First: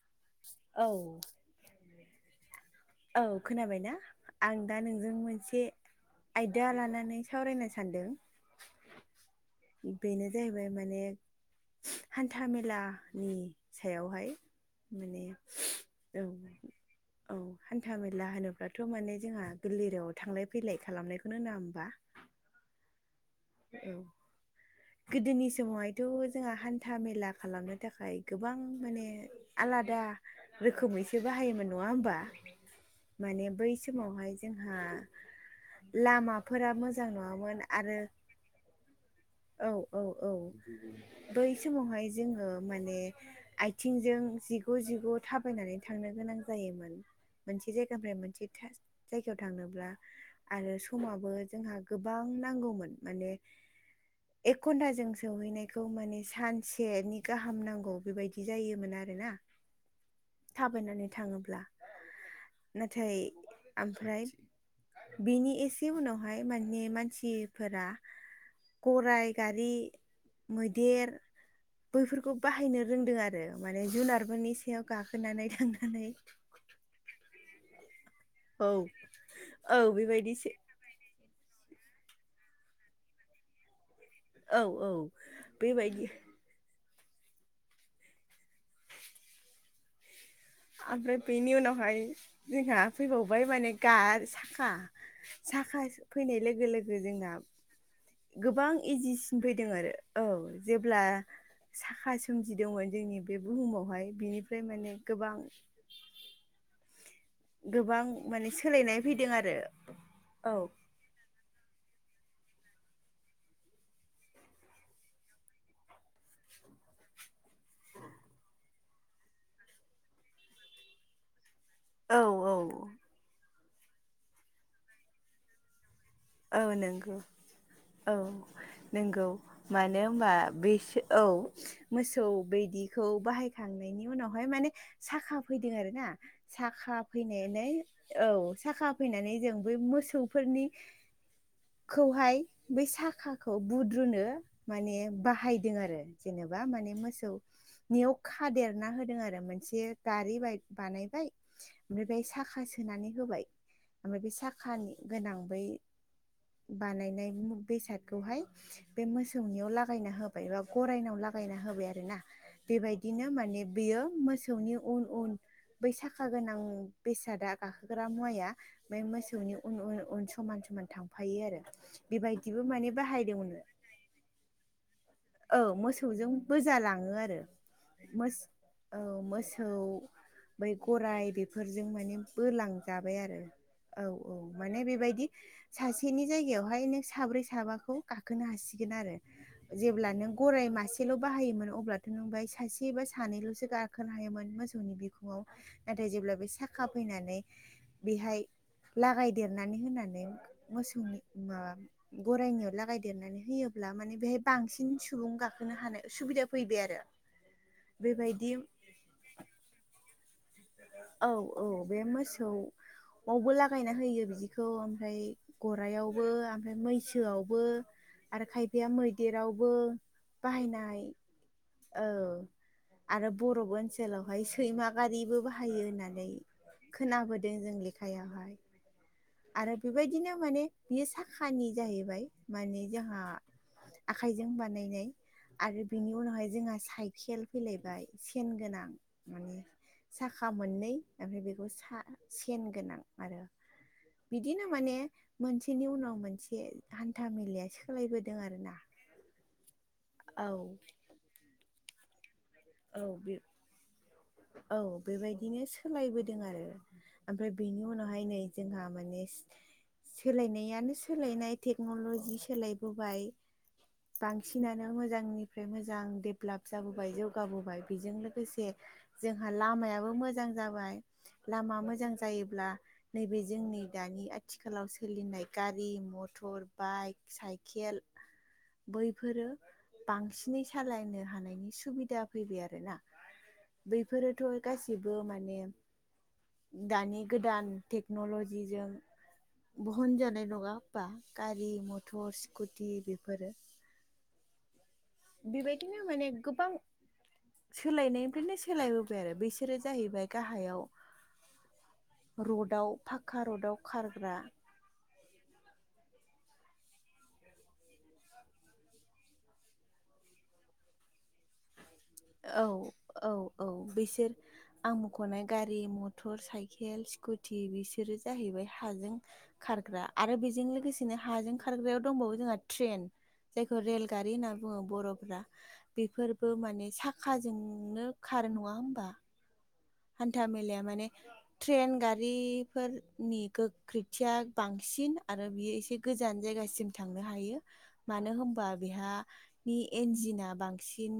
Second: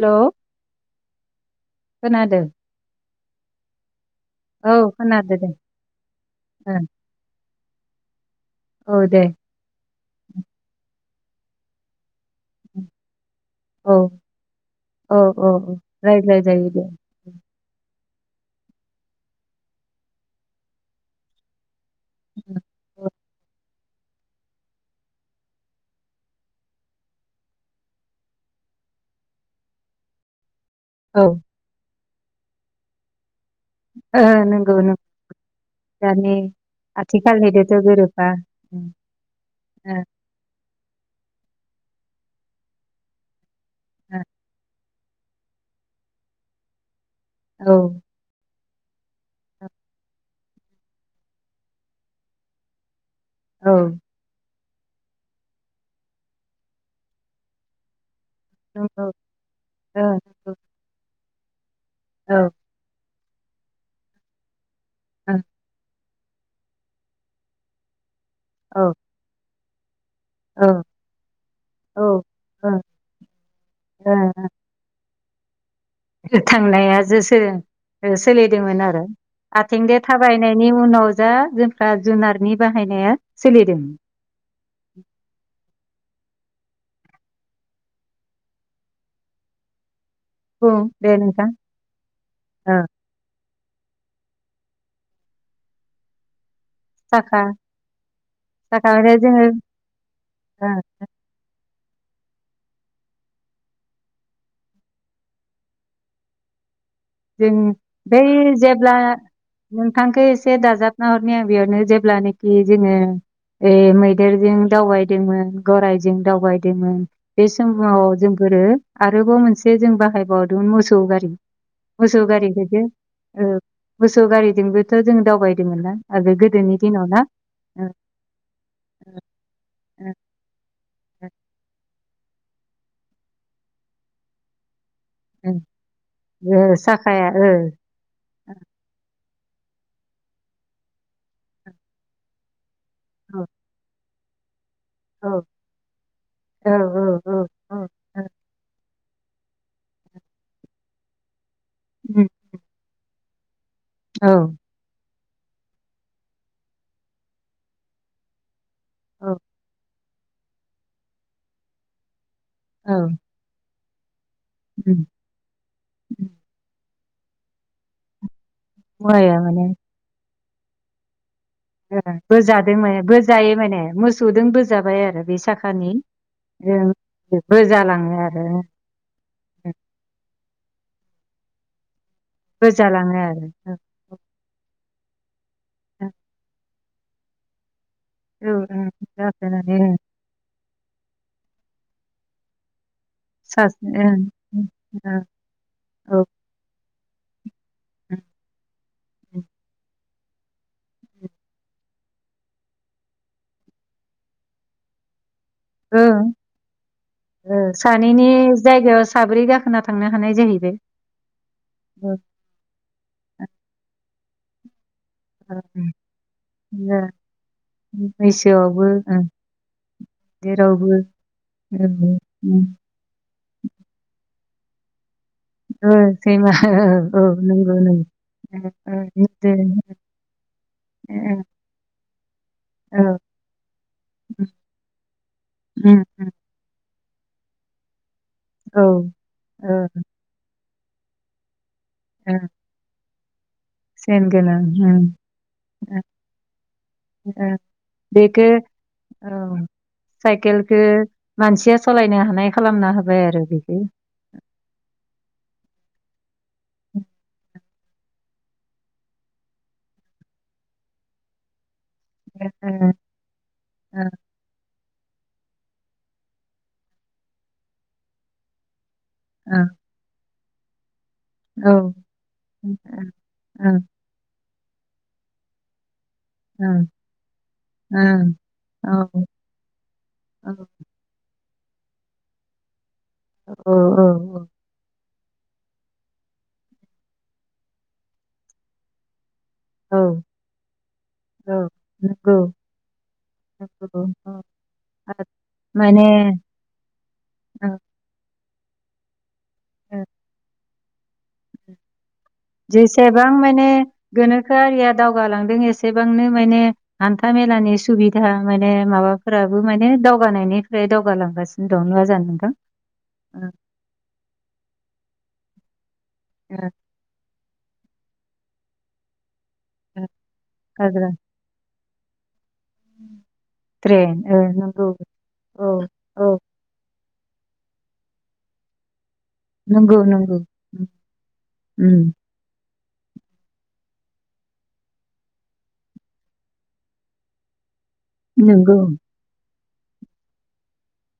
Hello औ खोनादों औ खोनाबाय ना? आं दा औ नोंजों खोनादों दे मोनसे आयदा ओं, लानानै सावरायनो सानदों। औ दे बेनो जाहैबाय माने हान्था मेलानि औ सायावहाय औ माने औ ओं रायज्लाय जायो दे औ हान्था मेला होनोब्लाथ' माने जोंहा गोरलैराव थांलाय फैलाय खालामनायखौनो नाङा होमबा, औ औ गोदोनि समावहायथ' जोंहा हान्था मेला खालामनो थाखाय गोबां माने आलादा रोखोमैसो औ ओ बाहायोमोन नङा होमबा माने बै बे समावहाय जोंहा नंगौ नों दानि लामाफोरा मोजां नङामोन आथिखालनिदोथ' आरो गोरोबा उम, औ औ औ बै समावहाय जोंङो माने थिंजों जिग जिग थाबायनानै थांनो गोनां जायोमोन। ओ मोनसे जायगानिफ्राय मोनसे थास जायगायाव औ थांनोब्ला आरो समाबो जोंहा गोबां नांगौमोन माने औ एक घन्टाजों सहैनायखौ माने सानसेनि गाहाम नांगौ बेबायदि दि जायोमोन नंगौ आरोना औ थाबायनानै थाङोब्ला औ नाथाय आमफ्राय औ बेनि एसे उनाव हाय माने मानसिफोरा औ गराय गारि औ मैदेर ओ बैफोरखौ ओ बाहायनो रोंदों आरो माने जुनारफोरनि सायाव गाखोनानै थांङो थांनाया जोसो ओ औ सोलिदोंमोन आरो औ आथिं दे बेबायदिसो थाबायनायनि उनाव जा जोंफ्रा जुनारनि बाहायनाया सोलिदों औ औ बेबायदि बुं दे आमफ्राय नोंथां बेनि उनावहाय ओ जोंहा फैबावबाय माने गा - साखा साखा फैनाय लोगो लोगो जो - जोंना साखा गोबां थाखायनो इजिसिम जोङो फैदों आरो औ ओ जेब्ला साखा सोमजिदोंमोन जोंनि बे बुहुमावहाय बिनिफ्राय माने गोबां जों गोबां बै माने जेब्ला सोलायनाय फैदों आरो नोंथांखौ औ एसे दाजाब नाहरनाया बेयावनो जेब्लानाखि जोंङो ए मैदेरजों दावबायदोंमोन गराय जों दावबायदोंमोन बे समाव जोंफोरो आरोबाव मोनसे जों बाहायबावदोंमोन मोसौ गारि औ मोसौ गारि औ होदो ओ मोसौ गारिजोंबोथ' जों दावबायदोंमोन ना आरो औ गोदोनि दिनाव नंगौ ना ओ औ नंगौ मानो होमबा बेसोर औ मोसौ बेदिखौ बाहायखांनायनि उनावहाय माने साखा फैदों आरो ना ओ साखा साखाया ओ फैनानै औ साखा फैनानै जों बेै मोसौफोरनि खौहाय बै औ साखाखौ बुद्रुनो माने औ बाहायदों आरो जेनेबा औ माने मोसौ औ नियाव औ खादेरना होदों आरो मोनसे गारि बाय- बानायबाय ओमफ्राय बेहाय साखा सोनानै होबाय ओमफ्राय बे औ साखानि गोनां बै बानायनाय मु- बेसादखौहाय बे मोसौनियाव लागायना होब बाय बा गरायनाव लागायना होबाय आरो ना बेबायदिनो माने बेयो मोसो मोसौनि औ उन उन बै औ साखा गोनां बेसादा गाखोग्रा मुवाया ओमफ्राय मुवाया मोसौनि माने उन उन उन समान समान थांफायो आरो बेबायदिबो बोजादों माने मान बाहायदोंमोन बोजायो माने मोसौजों बोजाबाय आरो बे औ साखानि मोसौजों बोजा ओं लाङो आरो बोजालाङो मोस आरो ओं औ मोसौ ओं बै गराइ बेफोरजों माने बोलांजाबाय आरो औ औ माने बेबायदि सासेनि जायगायावहाय नों साब्रै साबा गाखोनो औ ओं हासिगोन आरो जाफैनानै ओं जेब्ला नों गराय मासेल' बाहायोमोन अब्ला बाय सासे बा सानैल'सो सासे गाखोनो ओं हायोमोन ओं मोसौनि बिखुंआव नाथाय औ जेब्ला बे साख खाफैनानै ओं बेहाय लागायदेरनानै होनानै मोसौनि माबा गरायनियाव लागायदेरनानै होयोब्ला माने बेहाय बांसिन सुबुं गाखो खोनो हानाय ओं सुबिदा फैबाय आरो ओ सानैनि बेबायदि जायगायाव साब्रै गाखोना थांनो हानाय जायो औ औ बे मोसौआवबो लागायना होयो बिदिखौ ओमफ्राय ओ ओ गराइआवबो ओमफ्राय मैसोआवबो आरो मैसोआवबो खायफाया ओ मैदेरावबो जेरावबो बाहायनाय ओ औ उम आरो बरफ ओनसोलावहाय सैमा गारिबो बाहाय यो ओ होननानै सैमा औ औ खोनाबोदों जों नंगौ नंगौ लेखायावहाय ओ आरो बेबायदिनो माने बियो ओ साखानि जाहैबाय माने ओ जोंहा औ आखाइजों बानायनाय आरो उम बिनि उम उनावहाय जोंहा साइकेल फैलायबाय सेन औ गोनां माने ओ साखा मोननै ओमफ्राय बेखौ सा ओ सेन गोनां आरो सेन गोनां बिदिनो माने उम मोनसेनि ओ उनाव मोनसे हान्था ओ मेलाया सोलायबोदों बेखो आरोना औ औ साइकेलखौ मानसिया सलायनो हानाय खालामना औ होबाय बे आरो बेदि औ बेबायदिनो सोलायबोदों आरो ओमफ्राय बेनि उनावहाय नै जोंहा माने सोलायनायानो सोलायनाय टेक्न'ल'जि ओ सोलायबोबाय बांसिनानो मोजांनिफ्राय मोजां देब्लाप जाबोबाय जौगाबोबाय बेजों लोगोसे जोंहा लामायाबो मोजां जाबाय ओ लामा मोजां जायोब्ला औ नैबे ओ जोंनि दानि आथिखालाव सोलिनाय गारि मथ थर ओ बाइक साइकेल ओ बैफोरो औ बांसिनै सालायनो हानायनि सुबिदा फैबाय आरोना [inaudible] बैफोरोथ' गासिबो माने दानि गोदान टेक्न'ल'जिजों औ बहन जानाय नङा होमबा औ गारि मथर नंगौ स्कुटि बेफोरो औ आरो बेबायदिनो माने गोबां ओ सोलायनायनिफ्रायनो सोलायबोबाय आरो बिसोरो ओ जाहैबाय गाहायाव रडआव जेसेबां फाक्का माने रडआव खारग्रा गोनोखोआरिया दावगालांदों एसेबांनो माने हान्था मेलानि सुबिदा माने माबा फोराबो माने दावगानायनिफ्राय दावगालांगासिनो दं नङा जानो नोंथां? औ औ औ बिसोर आं मख'नाय गारि मथ थर साइकेल स्कुटि बिसोरो जाहैबाय हाजों खारग्रा आरो बेजों खारग्रा लोगोसेनो हाजों खारग्रायाव दंबावो जोंहा ट्रेन जायखौ ट्रेन रेलगारि ओ होनना बुङो नंगौ बर'फोरा औ बेफोर औ माने साखाजोंनो खारो नङा होमबा नंगौ नंगौ हान्था मेलाया माने ट्रेन उम गारि बेफोरनि गोख्रैथिया बांसिन आरो बियो एसे गोजान जायगासिम थांनो हायो मानो होनबा नंगौ बेहानि इन्जिना बांसिन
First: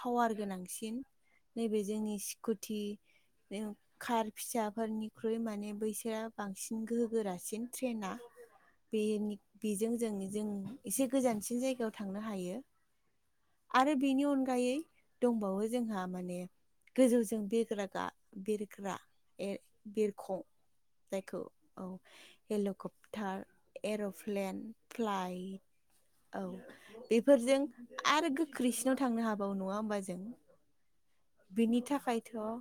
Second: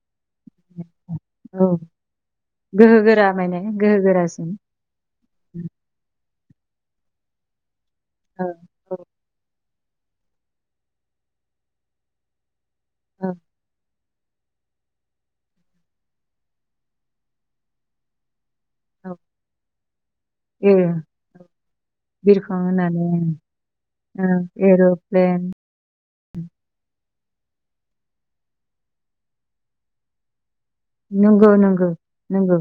पावार गोनांसिन औ नैबे जोंनि स्कुटि [unintelligible] कार गोरासिन फिसाफोरनिख्रुइ माने बैसोरा बांसिन गोहो गोरासिन ट्रेना औ औ बेनि बेजों जों जों एसे गोजानसिन जायगायाव थांनो हायो औ आरो बेनि अनगायै दंबावो जोंहा माने गोजौजों बिरग्रा गा बिरग्रा औ बिरखं ए जायखौ औ। बिरखं होननानै हेलिकप्टार, ओं एर'प्लेन, एर'प्लेन फ्लाइट, औ बेफोरजों आरो गोख्रैसिनाव थांनो हाबावो नङा होमबा जों। नंगौ बिनि नंगौ थाखायथ' नंगौ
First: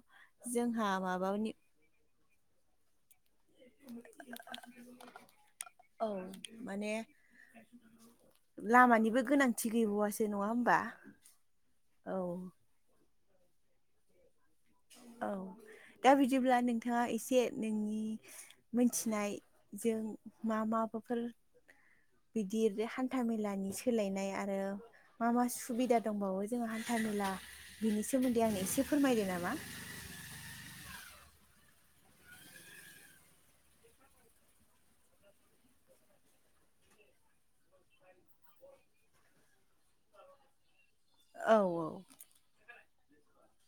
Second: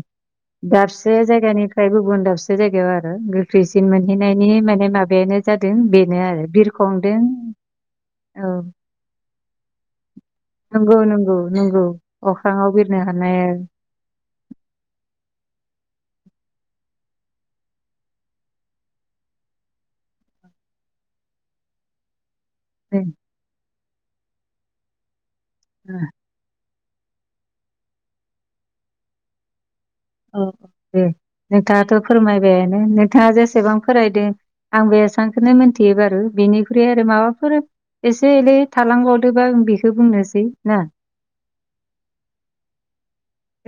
जोंहा दाबसे माबानि जायगानिफ्राय गुबुन दाबसे जायगायाव आरो गोख्रैसिन मोनहैनायनि माने माबायानो जादों औ बेनो आरो माने बिरखंदों। औ लामानिबो गोनांथि गैबावआसो नंगौ नंगौ नंगौ अख्रांआव बिरनो हानाय औ दा बिदिब्ला नोंथांङा एसे नोंनि मोनथिनाय जों मा माफोर बिदि हान्था मेलानि सोलायनाय आरो मा मा सुबिदा औ दंबावो जोंङो हान्था मेला बिनि सोमोन्दै आंनो एसे फोरमायदो नामा? औ औ दे नोंथाङाथ' फोरमायबायानो नोंथांङा जेसेबां फरायदों आं बे सानखौननो मिथियो बारु बिनिख्रुइ आरो माबाफोर एसे एलै थालांबावदोबा आं बेखौ बुंनोसै ना औ औ।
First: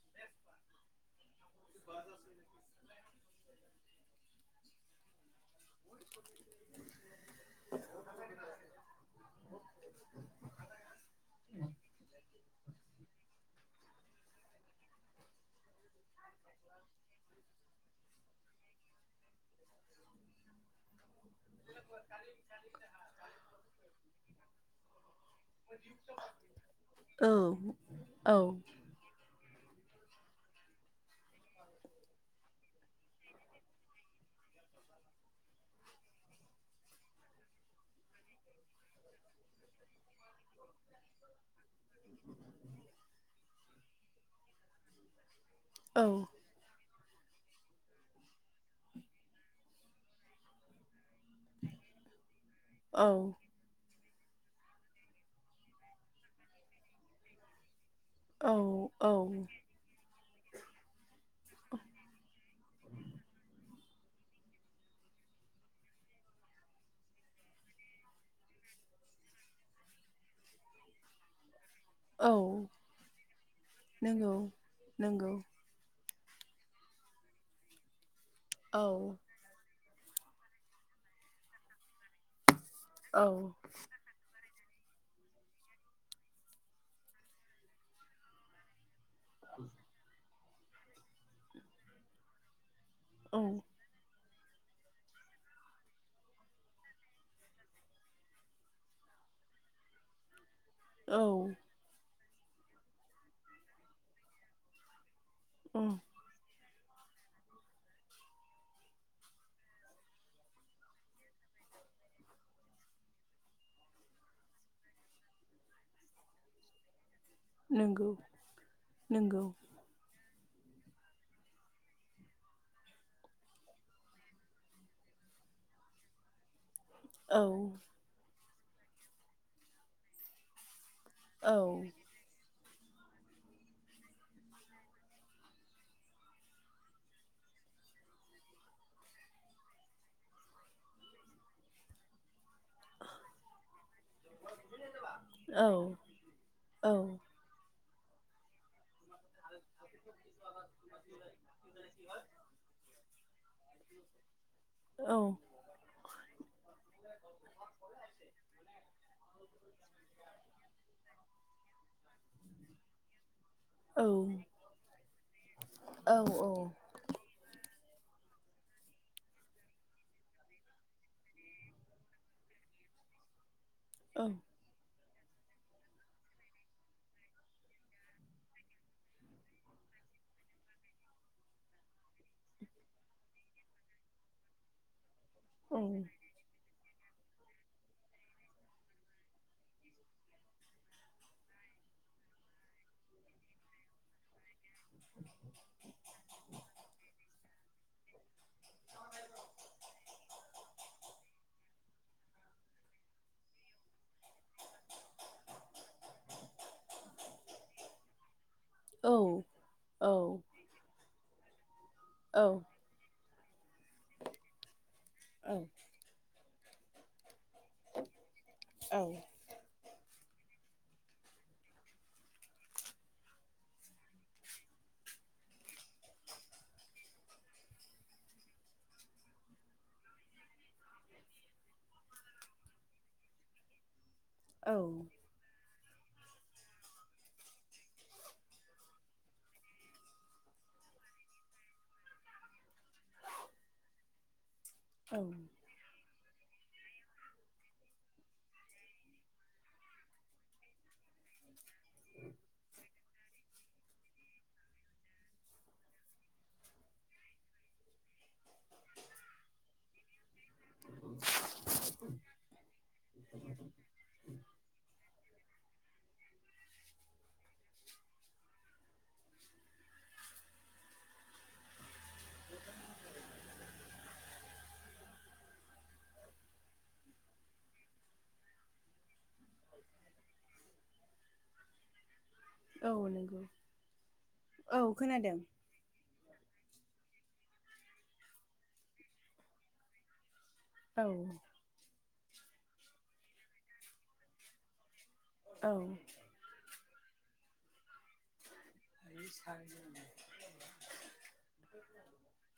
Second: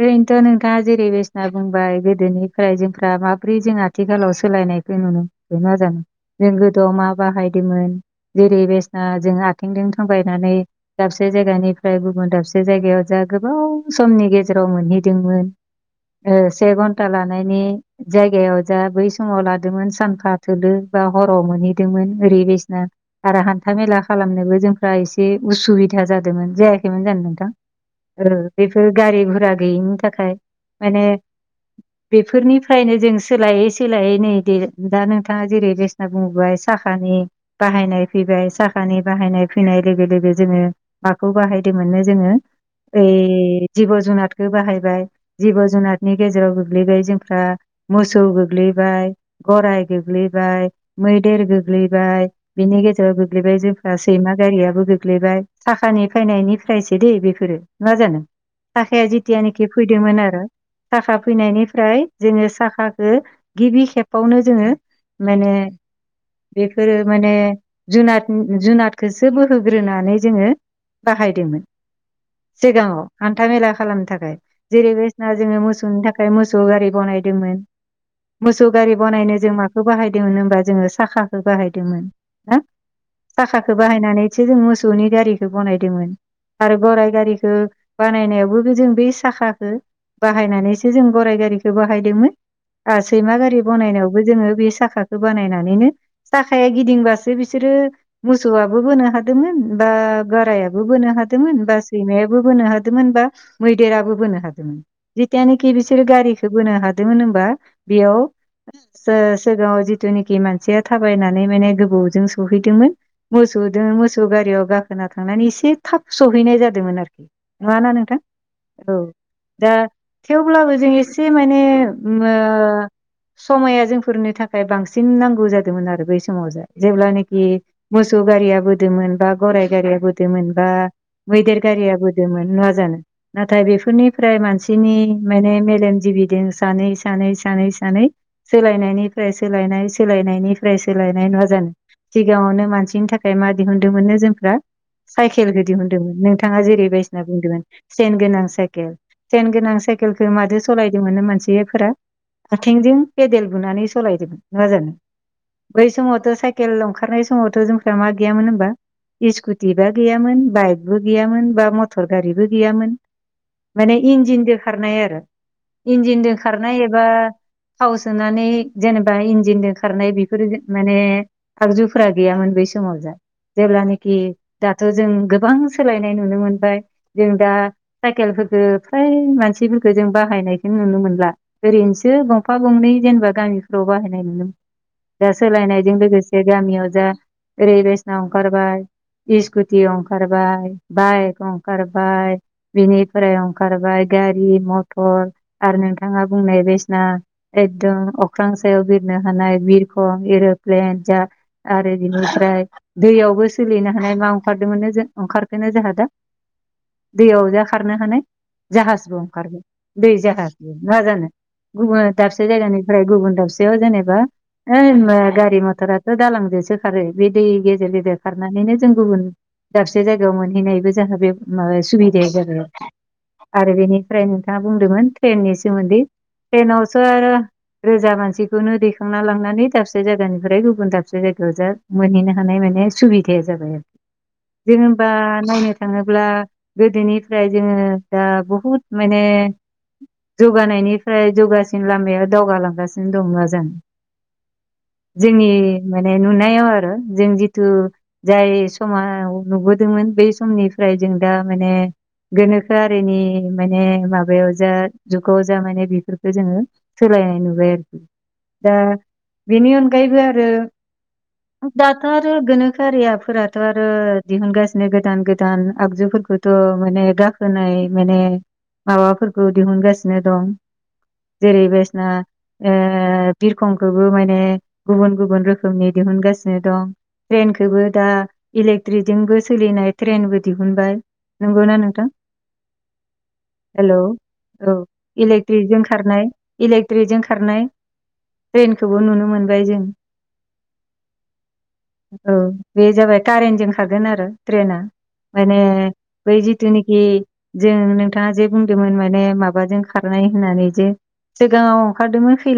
ओरैनोथ' नोंथांङा जेरै बेसना बुंबाय गोदोनि रायजोफ्रा माब्रै जों आथिखालाव सोलायनायखौ नुनो [unintelligible] जों गोदोआव मा बाहायदोंमोन जेरै बेस् जों आथिंजों थाबायनानै दाबसे जायगानिफ्राय गुबुन दाबसे जायगायाव जा गोबाव समनि गेजेराव गेजेराव मोनहैदोंमोन से घन्टा लानायनि जायगायाव जा बै समाव लादोंमोन सानफा थोलो बा हराव मोनहैदोंमोन। ओरै बायसिना आरो हान्था मेला खालामनोबो जों फ्राय एसे उसुबिदा जादोंमोन जायाखैमोन जानो औ नोंथां। ओ औ बेफोर गारि गुरा गैयिनि थाखाय माने बेफोरनि फ्रायनो जों सोलायै सोलायै नै दा नोंथांङा जेरै रेसना बुंबाय साखानि बाहायनाय फैबाय साखानि बाहायनाय फैनाय लोगो लोगो जोंङो माखौ बाहाय बिदिनो मोनो जोंङो ओइ जिब' -जुनादखौ बाहायबाय जिब' औ जुनारनि गेजेराव गोग्लैबाय जोंफ्रा मोसौ गोग्लैबाय गराय गोग्लैबाय मैदेर, गोग्लैबाय बिनि औ गेजेराव गोग्लैबाय दा सैमा गारियाबो गोग्लैबाय, थाखानि फैनायनिफ्रायसो दैे बेफोरो न'डा जानो। औ साखाया औ। जेथियानोखि फैदोंमोन आरो। साखा फैनायनिफ्राय जोंङो साखाखौ गिबि खेबावनो जोंङो। माने बेफोरो माने जुनाद जुनादखौसो बोहोग्रोनानै जोंङो बाहायदोंमोन। औ सिगांङाव हान्था मेला खालामनो नंगौ थाखाय। जेरै बायदिसना नंगौ जोंङो मोसौनि थाखाय मोसौ गारि बनायदोंमोन मोसौ औ गारि बनायनो थाखाय जों माखौ बाहायदोंमोन होमबा जोंङो साखाखौ बाहायदोंमोन औ साखाखौ बाहायनानै मोसौ गारिखौ बदोंमोन। आरो गराय गारिखौ बानायनायबो जों बे साखाखौ बाहायनानैसो जों गराइ गारिखौ बाहायदोंमोन ओ सैमा औ गारि बनायनायावबो जोंङो बे साखाखौ बानायनानैनो थाखाय गिदिंबासो बिसोरो मोसौआबो होनो हादोंमोन। बा गाराया बोनो औ हादोमोन, बा सैमायाबो बोनो हादोमोन, बा मैदेराबो बोनो हादोमोन। जिथियानखि औ बिसोरो गारिखौ बोनो हादोंमोन होमबा बेयाव सिगांङाव जिथुनिखि मानसिया थाबायनानै माने गोबावजों सहैदोंमोन मोसौजों मोसौ गारियाव गाखोना थांनानै एसे थाब सहैनाय जादोंमोन आरोखि। नंङा ना नंगौ नोंथां। औ नंगौ दा थेवब्लाबो जों एसे माने ओ मो समाया जोंफोरनि थाखाय बांसिन नांगौ जादोंमोन आरो। बै समाव जाय औ जेब्लानाखि मोसौ गारिया बोदोमोन बा गराइ गारिया बोदोमोन बा औ मैदेर गारियाबोदोमोन नङा जानो? नाथाय बेफोरनिफ्राय मानसिनि माने मेलेमजिबिदों सानै सानै सानै सानै सोलायनायनिफ्राय सोलायनाय सोलायनायनिफ्राय सोलायनाय नङा जानो? सिगाङावनो मान सिन थाखाय मा दिहुनदोंमोननो जोंफ्रा साइकेलखौ औ दिहुनदोंमोन नोंथांङा जेरै औ बायदिसिना बुंदोंमोन। सेन गोनां साइकेल सेन गोनां साइकेलखो मादो सालायदोंमोननो मानसिफोरा? आथिंजों पेदेल बुनानै सालायदोंमोन। नङा जानो? औ बै समावथ' साइकेल ओंखारनाय समावथ' जोंफ्रा मा गैयामोन होनबा? इस्कुटि बा गैयामोन बायकबो गैयामोन बा मटर गारि गैयामोन माने औ इनजेन दोगायनाय आरो औ इनजिन दोखारनाय बा थाव सोनानै जेनेबा इन्जिनदों खारनाय बेफ फोर माने आगजुफोरा गैयामोन बै समाव जा जेब्लानाखि औ दाथ' जों गोबां सोलायनाय नुनो मोनबाय। जों दा साइकेलफोरखो फ्राय मानसिफोरखो जों बाहायनायखौ नुनो मोनला। ओरैनोसो गंफा गंनै जेनेबा गामिफोराव बाहायनाय नुनो मोनो। दा सोलायनायजों लोगोस से गामियाव जा ओरै रेसनाव ओंखारबाय। इस्कुटि ओंखारबाय बायक ओंखार बाय बिनिफ्राय ओंखारबाय गारि, मथर आरो नों थाङा बुंनाय बेसना एकदम अख्रां सायाव बिरनो हानाय बिर खं इरुप्लेन जा आरो बिनिफ्राय दैयावबो सोलिनो हानाय मा ओंखारदोंमोननो जों ओंखारखोनो जोंहा दा? [inaudible] दैयाव जा खारनो हानाय जाहाजबो ओंखारबाय दै जाहाज। नङा जानो गुबुना औ दाबसे जायगानिफ्राय गुबुन दाबसेयाव जेनेबा ओइ मो औ गारि मथराथ' दालांजोंसो खारो। बे दै गेजेर गेजेर खारनानैनो जों औ गुबुन दाबसे जायगायाव मोनहैनायबो जोंहा बे माबा सुबिदाया जाजोबो‌। आरो बेनिफ्राय नोंथाङा बुंदोंमोन ट्रेननि सोमोन्दै। ट्रेनावसो आरो रोजा मानसिखौनो दैखांना लांनानै दाबसे जायगानिफ्राय गुबुन दाबसे जायगायाव जा मोनहैनो हानाय माने सुबिदाया जाबाय आरो। औ जों होमबा नायनो थाङो ब्ला गोदोनिफ्राय जोङो दा बहुद माने जौगानायनिफ्राय जौगासिन लामाया दावगालांगासिनो दं ना जों। औ जोंनि माने नुनायाव आरो जों जिथु जाय समाव नुबोदोंमोन बै समनि फ्राय जों दा माने गोनोखोआ हारिनि माने माबायाव जा जुगाव जा माने बेफोरखौ जोङो। सोलायनाय नुबाय आरोखि दा बेनि अनगायैबो आरो दाथ' आरो गोनोखोआरियाफोराथ' आरो दिहुनगासिनो गोदान गोद दान आगजुफोरखौथ' माने गाखोनाय माने माबाफोरखौ दिहुनगासिनो दं। जेरै बायसिना ओ बिरखंखौबो माने गुबुन गुबुन रोखोमनि दिहुनगासिनो दं। ट्रेनखोबो दा इलेक्ट्रिकजोंबो सोलिनाय ट्रेनबो दिहुनबाय नंगौना नोंथां? औ नंगौ हेलौ‌ औ इलेक्ट्रिकजों खारनाय इलेक्ट्रिकजों खारनाय ट्रेनखौबो नुनो मोनबाय जों औ औ बे जाबाय कारेन्ट जों खागोन आरो ट्रेनाआ। माने औ बै जिथुनाखि जों नोंथाङा जे बुंदोंमोन माने माबाजों खारनाय होननानै। जे सिगाङाव ओंखारदोंमोन खैला